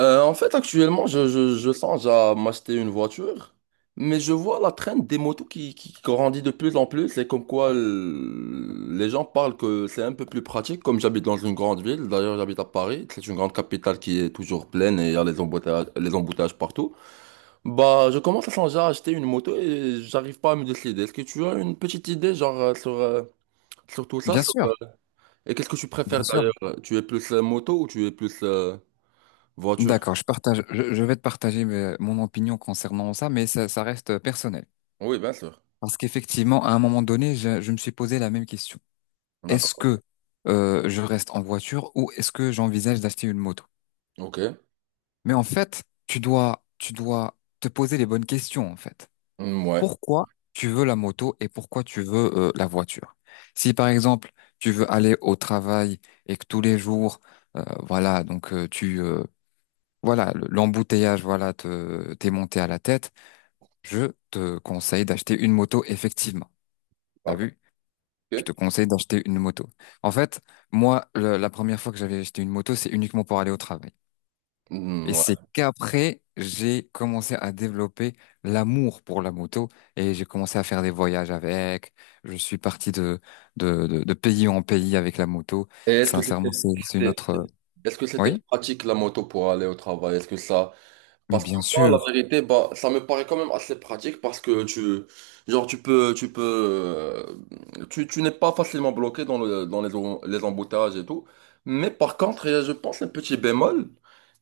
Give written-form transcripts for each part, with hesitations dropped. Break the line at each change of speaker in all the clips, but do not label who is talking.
Actuellement, je songe à m'acheter une voiture, mais je vois la traîne des motos qui grandit de plus en plus et comme quoi les gens parlent que c'est un peu plus pratique. Comme j'habite dans une grande ville, d'ailleurs, j'habite à Paris, c'est une grande capitale qui est toujours pleine et il y a les embouteillages partout. Bah, je commence à songer à acheter une moto et j'arrive pas à me décider. Est-ce que tu as une petite idée, genre, sur tout ça?
Bien sûr,
Et qu'est-ce que tu
bien
préfères
sûr.
d'ailleurs? Tu es plus moto ou tu es plus voiture?
D'accord, je vais te partager mon opinion concernant ça, mais ça reste personnel.
Oui, bien sûr.
Parce qu'effectivement, à un moment donné, je me suis posé la même question. Est-ce
D'accord.
que je reste en voiture ou est-ce que j'envisage d'acheter une moto?
Ok.
Mais en fait, tu dois te poser les bonnes questions, en fait.
Mm, ouais.
Pourquoi tu veux la moto et pourquoi tu veux la voiture? Si par exemple, tu veux aller au travail et que tous les jours, euh, voilà, donc euh, tu, euh, Voilà, l'embouteillage, voilà, te, t'es monté à la tête. Je te conseille d'acheter une moto, effectivement. T'as
D'accord.
vu? Je
Ok.
te conseille d'acheter une moto. En fait, moi, la première fois que j'avais acheté une moto, c'est uniquement pour aller au travail.
Mm,
Et c'est
ouais.
qu'après, j'ai commencé à développer l'amour pour la moto et j'ai commencé à faire des voyages avec. Je suis parti de pays en pays avec la moto.
Et est-ce que
Sincèrement, c'est une
c'était-
autre.
est-ce que c'était
Oui,
pratique la moto pour aller au travail?
mais
Parce que
bien
moi, la
sûr.
vérité, bah, ça me paraît quand même assez pratique parce que genre, tu n'es pas facilement bloqué dans le, dans les, em- les embouteillages et tout. Mais par contre, il y a, je pense, un petit bémol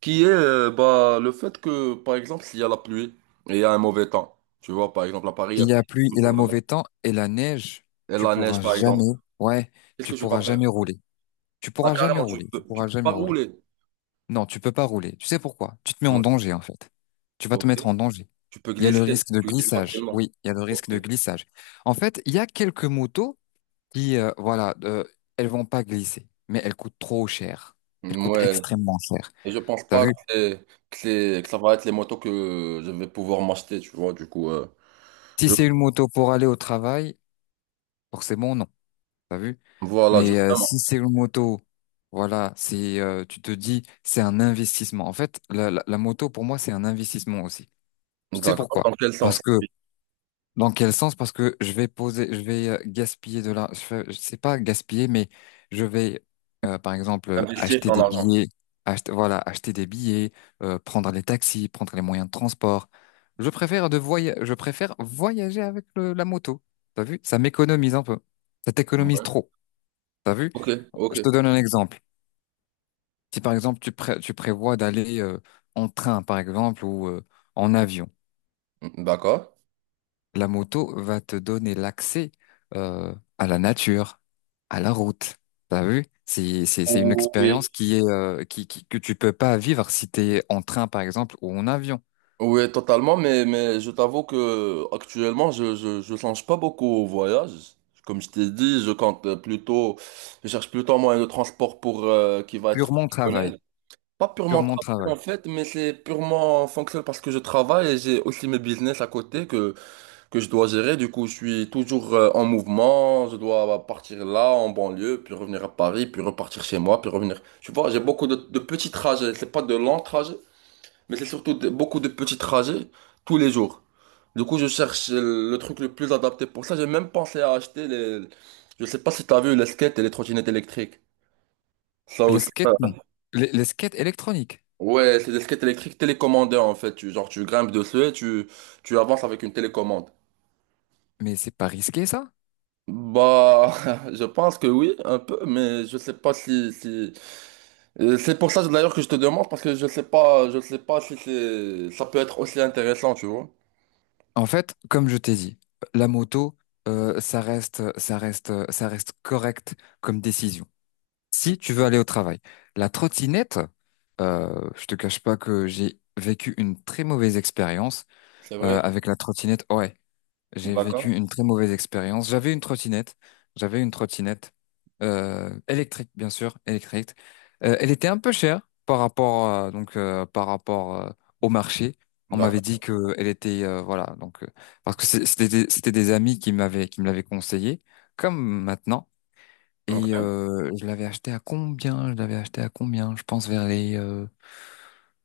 qui est, bah, le fait que, par exemple, s'il y a la pluie et il y a un mauvais temps, tu vois, par exemple, à Paris, il y a
Il y a pluie, il a
toujours la-
mauvais temps et la neige,
et
tu
la neige,
pourras
par exemple.
jamais, ouais,
Qu'est-ce que
tu
tu vas
pourras
faire?
jamais rouler. Tu
Ah,
pourras jamais
carrément,
rouler, tu
tu
pourras
peux
jamais
pas
rouler.
rouler.
Non, tu peux pas rouler. Tu sais pourquoi? Tu te mets en
Ouais.
danger, en fait. Tu vas te
Ok.
mettre en danger.
Tu peux
Il y a le
glisser.
risque de
Tu glisses
glissage.
facilement.
Oui, il y a le
Ok.
risque de glissage. En fait, il y a quelques motos qui, voilà, elles vont pas glisser, mais elles coûtent trop cher. Elles coûtent
Ouais.
extrêmement cher.
Et je pense
T'as
pas que
vu?
que ça va être les motos que je vais pouvoir m'acheter, tu vois. Du coup,
Si
je-
c'est une moto pour aller au travail, forcément, non. T'as vu?
voilà,
Mais
justement.
si c'est une moto, voilà, c'est tu te dis c'est un investissement. En fait, la moto pour moi c'est un investissement aussi. Tu sais
D'accord.
pourquoi?
Dans quel
Parce
sens?
que dans quel sens? Parce que je vais gaspiller de l'argent. Je sais pas gaspiller, mais je vais par exemple
Investir
acheter
ton
des
argent.
billets, acheter voilà, acheter des billets, prendre les taxis, prendre les moyens de transport. Je préfère voyager avec la moto. T'as vu? Ça m'économise un peu. Ça t'économise trop. T'as vu?
Ok, ok.
Je te donne un exemple. Si par exemple tu prévois d'aller en train par exemple ou en avion,
D'accord.
la moto va te donner l'accès à la nature, à la route. T'as vu? C'est une
Oui.
expérience qui que tu peux pas vivre si t'es en train par exemple ou en avion.
Oui, totalement, mais je t'avoue que actuellement, je songe pas beaucoup au voyage. Comme je t'ai dit, je compte plutôt, je cherche plutôt un moyen de transport pour, qui va être
Purement travail,
fonctionnel. Pas purement
purement
travail,
travail.
en fait, mais c'est purement fonctionnel parce que je travaille et j'ai aussi mes business à côté que je dois gérer. Du coup, je suis toujours, en mouvement. Je dois partir là, en banlieue, puis revenir à Paris, puis repartir chez moi, puis revenir. Tu vois, j'ai beaucoup de petits trajets. C'est pas de longs trajets. Mais c'est surtout beaucoup de petits trajets tous les jours. Du coup, je cherche le truc le plus adapté pour ça. J'ai même pensé à acheter les... Je sais pas si t'as vu les skates et les trottinettes électriques. Ça
Les
aussi.
skates non, les skates électroniques.
Ouais, c'est des skates électriques télécommandés en fait. Genre, tu grimpes dessus et tu avances avec une télécommande.
Mais c'est pas risqué ça?
Bah, je pense que oui, un peu, mais je sais pas si... C'est pour ça d'ailleurs que je te demande parce que je sais pas si ça peut être aussi intéressant, tu vois.
En fait, comme je t'ai dit, la moto, ça reste correct comme décision. Si tu veux aller au travail, la trottinette, je te cache pas que j'ai vécu une très mauvaise expérience
C'est vrai.
avec la trottinette. Ouais, j'ai
D'accord.
vécu une très mauvaise expérience. J'avais une trottinette. J'avais une trottinette électrique, bien sûr, électrique. Elle était un peu chère par rapport au marché. On m'avait
D'accord.
dit que elle était parce que c'était des amis qui me l'avaient conseillé comme maintenant
Donc,
et je l'avais acheté à combien? Je l'avais acheté à combien? Je pense vers les euh,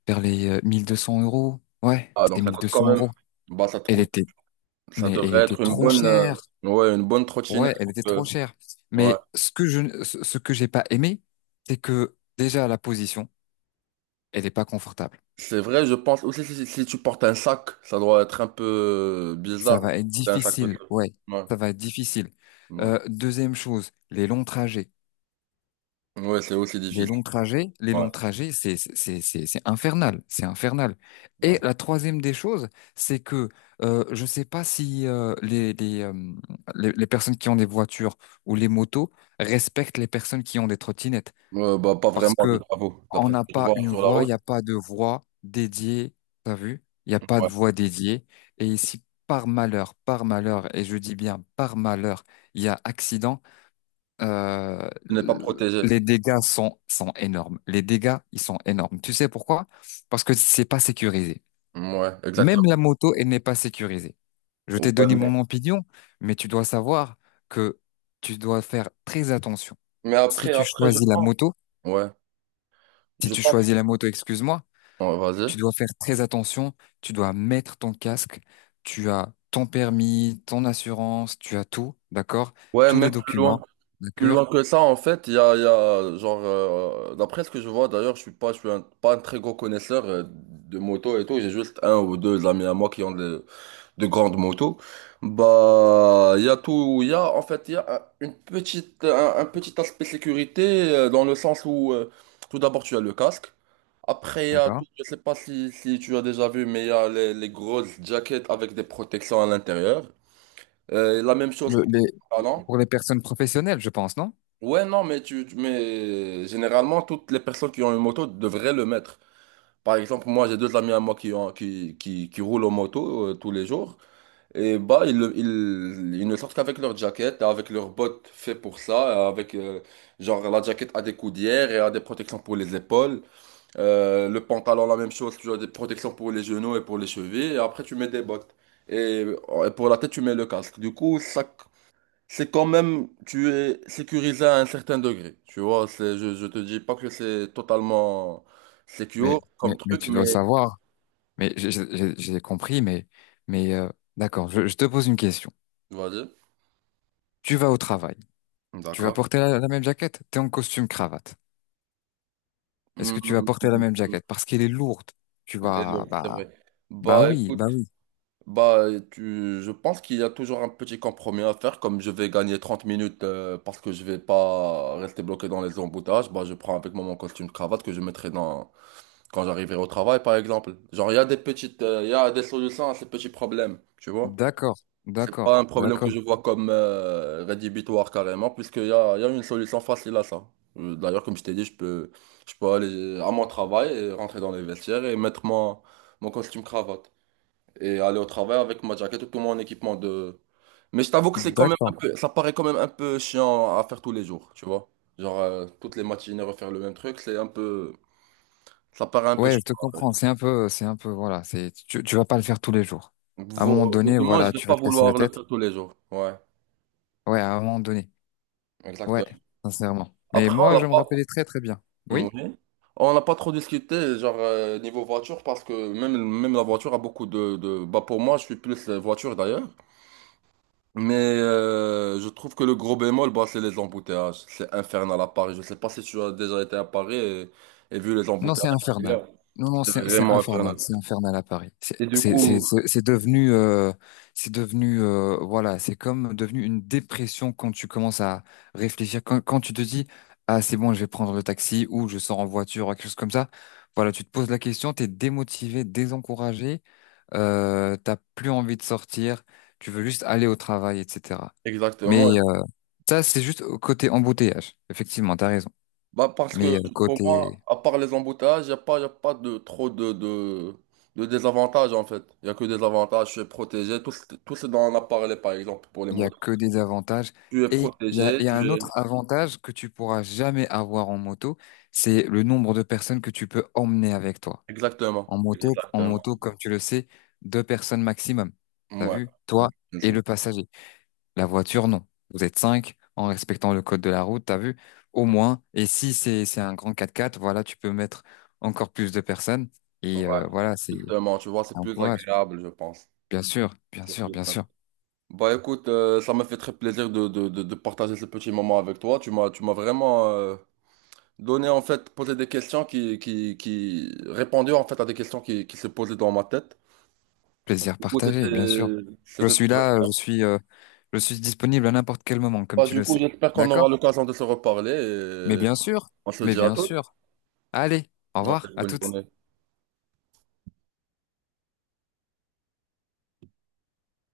vers les euh, 1200 euros. Ouais,
ah, donc
c'était
ça coûte
1200
quand même.
euros.
Bah, ça te
Elle
coûte.
était
Ça
mais elle
devrait
était
être une
trop
bonne,
chère.
ouais, une bonne trottinette.
Ouais, elle était trop chère.
Ouais.
Mais ce que j'ai pas aimé, c'est que déjà la position, elle est pas confortable.
C'est vrai, je pense aussi si tu portes un sac, ça doit être un peu
Ça
bizarre. De
va
porter
être
un sac pesant.
difficile. Ouais,
Ouais,
ça va être difficile.
ouais.
Deuxième chose, les longs trajets.
Ouais, c'est aussi
Les
difficile.
longs trajets, les
Ouais,
longs trajets, c'est infernal, c'est infernal. Et
ouais.
la troisième des choses, c'est que je sais pas si les personnes qui ont des voitures ou les motos respectent les personnes qui ont des trottinettes.
Bah, pas
Parce
vraiment, je
que
t'avoue.
on
D'après ce
n'a
que je
pas
vois
une
sur la
voix, il n'y
route,
a pas de voix dédiée, t'as vu? Il n'y a pas de
ouais.
voix dédiée. Et si par malheur, par malheur, et je dis bien par malheur, il y a accident, euh,
Tu n'es pas protégé.
les dégâts sont énormes. Les dégâts, ils sont énormes. Tu sais pourquoi? Parce que c'est pas sécurisé.
Ouais,
Même
exactement.
la moto, elle n'est pas sécurisée. Je t'ai
Ouais,
donné mon opinion, mais tu dois savoir que tu dois faire très attention.
mais
Si tu
après, je
choisis la
pense.
moto,
Ouais,
si
je
tu
pense.
choisis la moto, excuse-moi,
Ouais, vas-y.
tu dois faire très attention, tu dois mettre ton casque, tu as ton permis, ton assurance, tu as tout, d'accord?
Ouais,
Tous les
même plus loin.
documents,
Plus loin
d'accord?
que ça, en fait, il y a, genre, d'après ce que je vois, d'ailleurs, je suis pas, je suis un- pas un très gros connaisseur de moto et tout. J'ai juste un ou deux amis à moi qui ont de grandes motos. Bah, il y a, en fait, il y a un petit aspect sécurité dans le sens où, tout d'abord, tu as le casque. Après, il y a
D'accord?
tout, je sais pas si tu as déjà vu, mais il y a les grosses jackets avec des protections à l'intérieur. La même chose
Le-
pour
les,
les pantalons.
pour les personnes professionnelles, je pense, non?
Ouais, non, mais mais généralement, toutes les personnes qui ont une moto devraient le mettre. Par exemple, moi, j'ai deux amis à moi qui ont, qui roulent en moto tous les jours. Et bah, ils ne sortent qu'avec leur jaquette, avec leurs bottes faites pour ça, avec, genre, la jaquette a des coudières et a des protections pour les épaules. Le pantalon, la même chose, tu as des protections pour les genoux et pour les chevilles. Et après, tu mets des bottes. Et pour la tête, tu mets le casque. Du coup, ça c'est quand même, tu es sécurisé à un certain degré. Tu vois, je te dis pas que c'est totalement secure
Mais, mais,
comme
mais
truc,
tu dois
mais
savoir. Mais j'ai compris, mais, mais euh, d'accord, je te pose une question.
vas-y.
Tu vas au travail. Tu vas
D'accord.
porter la même jaquette? T'es en costume cravate. Est-ce
Mm,
que tu vas porter la
mm,
même
mm,
jaquette? Parce qu'elle est lourde. Tu
elle est
vas,
lourde, c'est vrai.
bah, bah
Bah
oui, bah
écoute,
oui.
bah je pense qu'il y a toujours un petit compromis à faire. Comme je vais gagner 30 minutes parce que je vais pas rester bloqué dans les embouteillages, bah je prends avec moi mon costume de cravate que je mettrai dans quand j'arriverai au travail par exemple. Genre il y a des petites, il y a des solutions à ces petits problèmes, tu vois?
D'accord,
C'est pas
d'accord,
un problème que
d'accord,
je vois comme rédhibitoire carrément, puisqu'il y a une solution facile à ça. D'ailleurs comme je t'ai dit, je peux aller à mon travail et rentrer dans les vestiaires et mettre mon costume cravate. Et aller au travail avec ma jaquette et tout mon équipement de. Mais je t'avoue que c'est quand même un
d'accord.
peu, ça paraît quand même un peu chiant à faire tous les jours, tu vois. Genre, toutes les matinées refaire le même truc, c'est un peu. Ça paraît un peu
Ouais, je
chiant.
te comprends. C'est un peu, voilà. Tu vas pas le faire tous les jours. À un moment
Ou
donné,
du moins, je
voilà,
vais
tu vas
pas
te casser la
vouloir le
tête.
faire tous les jours. Ouais,
Ouais, à un moment donné. Ouais,
exactement.
sincèrement. Mais
Après, on
moi,
n'a
je me
pas.
rappelais très, très bien.
Oui.
Oui?
On n'a pas trop discuté, genre, niveau voiture, parce que même la voiture a beaucoup bah, pour moi, je suis plus voiture d'ailleurs. Mais je trouve que le gros bémol, bah, c'est les embouteillages. C'est infernal à Paris. Je sais pas si tu as déjà été à Paris et vu les
Non,
embouteillages.
c'est
Qu'il y
infernal.
a.
Non, non,
C'est
c'est
vraiment
infernal.
infernal.
C'est infernal à Paris. C'est
Et du
c'est c'est
coup,
c'est c'est devenu voilà, c'est comme devenu une dépression quand tu commences à réfléchir. Quand tu te dis ah c'est bon, je vais prendre le taxi ou je sors en voiture ou quelque chose comme ça. Voilà, tu te poses la question, t'es démotivé, désencouragé, t'as plus envie de sortir, tu veux juste aller au travail, etc. Mais
exactement.
ça, c'est juste côté embouteillage. Effectivement, t'as raison.
Bah, parce que
Mais
pour moi,
côté
à part les embouteillages, il n'y a pas, y a pas de, trop de désavantages en fait. Il n'y a que des avantages. Je suis protégé. Tout ce dont on a parlé, par exemple, pour les
Il y a
motos.
que des avantages.
Tu es
Et il y a,
protégé,
il y
tu
a un
es...
autre avantage que tu pourras jamais avoir en moto, c'est le nombre de personnes que tu peux emmener avec toi.
Exactement.
En
Exactement.
moto, comme tu le sais, 2 personnes maximum. T'as
Ouais.
vu?
Mm,
Toi
bien
et
sûr.
le passager. La voiture, non. Vous êtes 5 en respectant le code de la route, t'as vu? Au moins. Et si c'est un grand 4x4, voilà, tu peux mettre encore plus de personnes.
Ouais.
Et voilà, c'est
Exactement, tu vois, c'est
un
plus
courage.
agréable, je pense.
Bien sûr, bien
C'est
sûr,
plus
bien
simple.
sûr.
Bah écoute, ça m'a fait très plaisir de partager ce petit moment avec toi. Tu m'as vraiment donné, en fait, posé des questions répondu, en fait, à des questions qui se posaient dans ma tête.
Plaisir
Du coup,
partagé, bien sûr.
c'était...
Je
c'était-
suis là. Je suis disponible à n'importe quel moment, comme
Bah,
tu
du
le
coup,
sais.
j'espère qu'on aura
D'accord?
l'occasion de se reparler
Mais
et
bien sûr,
on se
mais
dit à
bien
toutes.
sûr. Allez, au
Ouais,
revoir, à
bonne
toutes.
journée.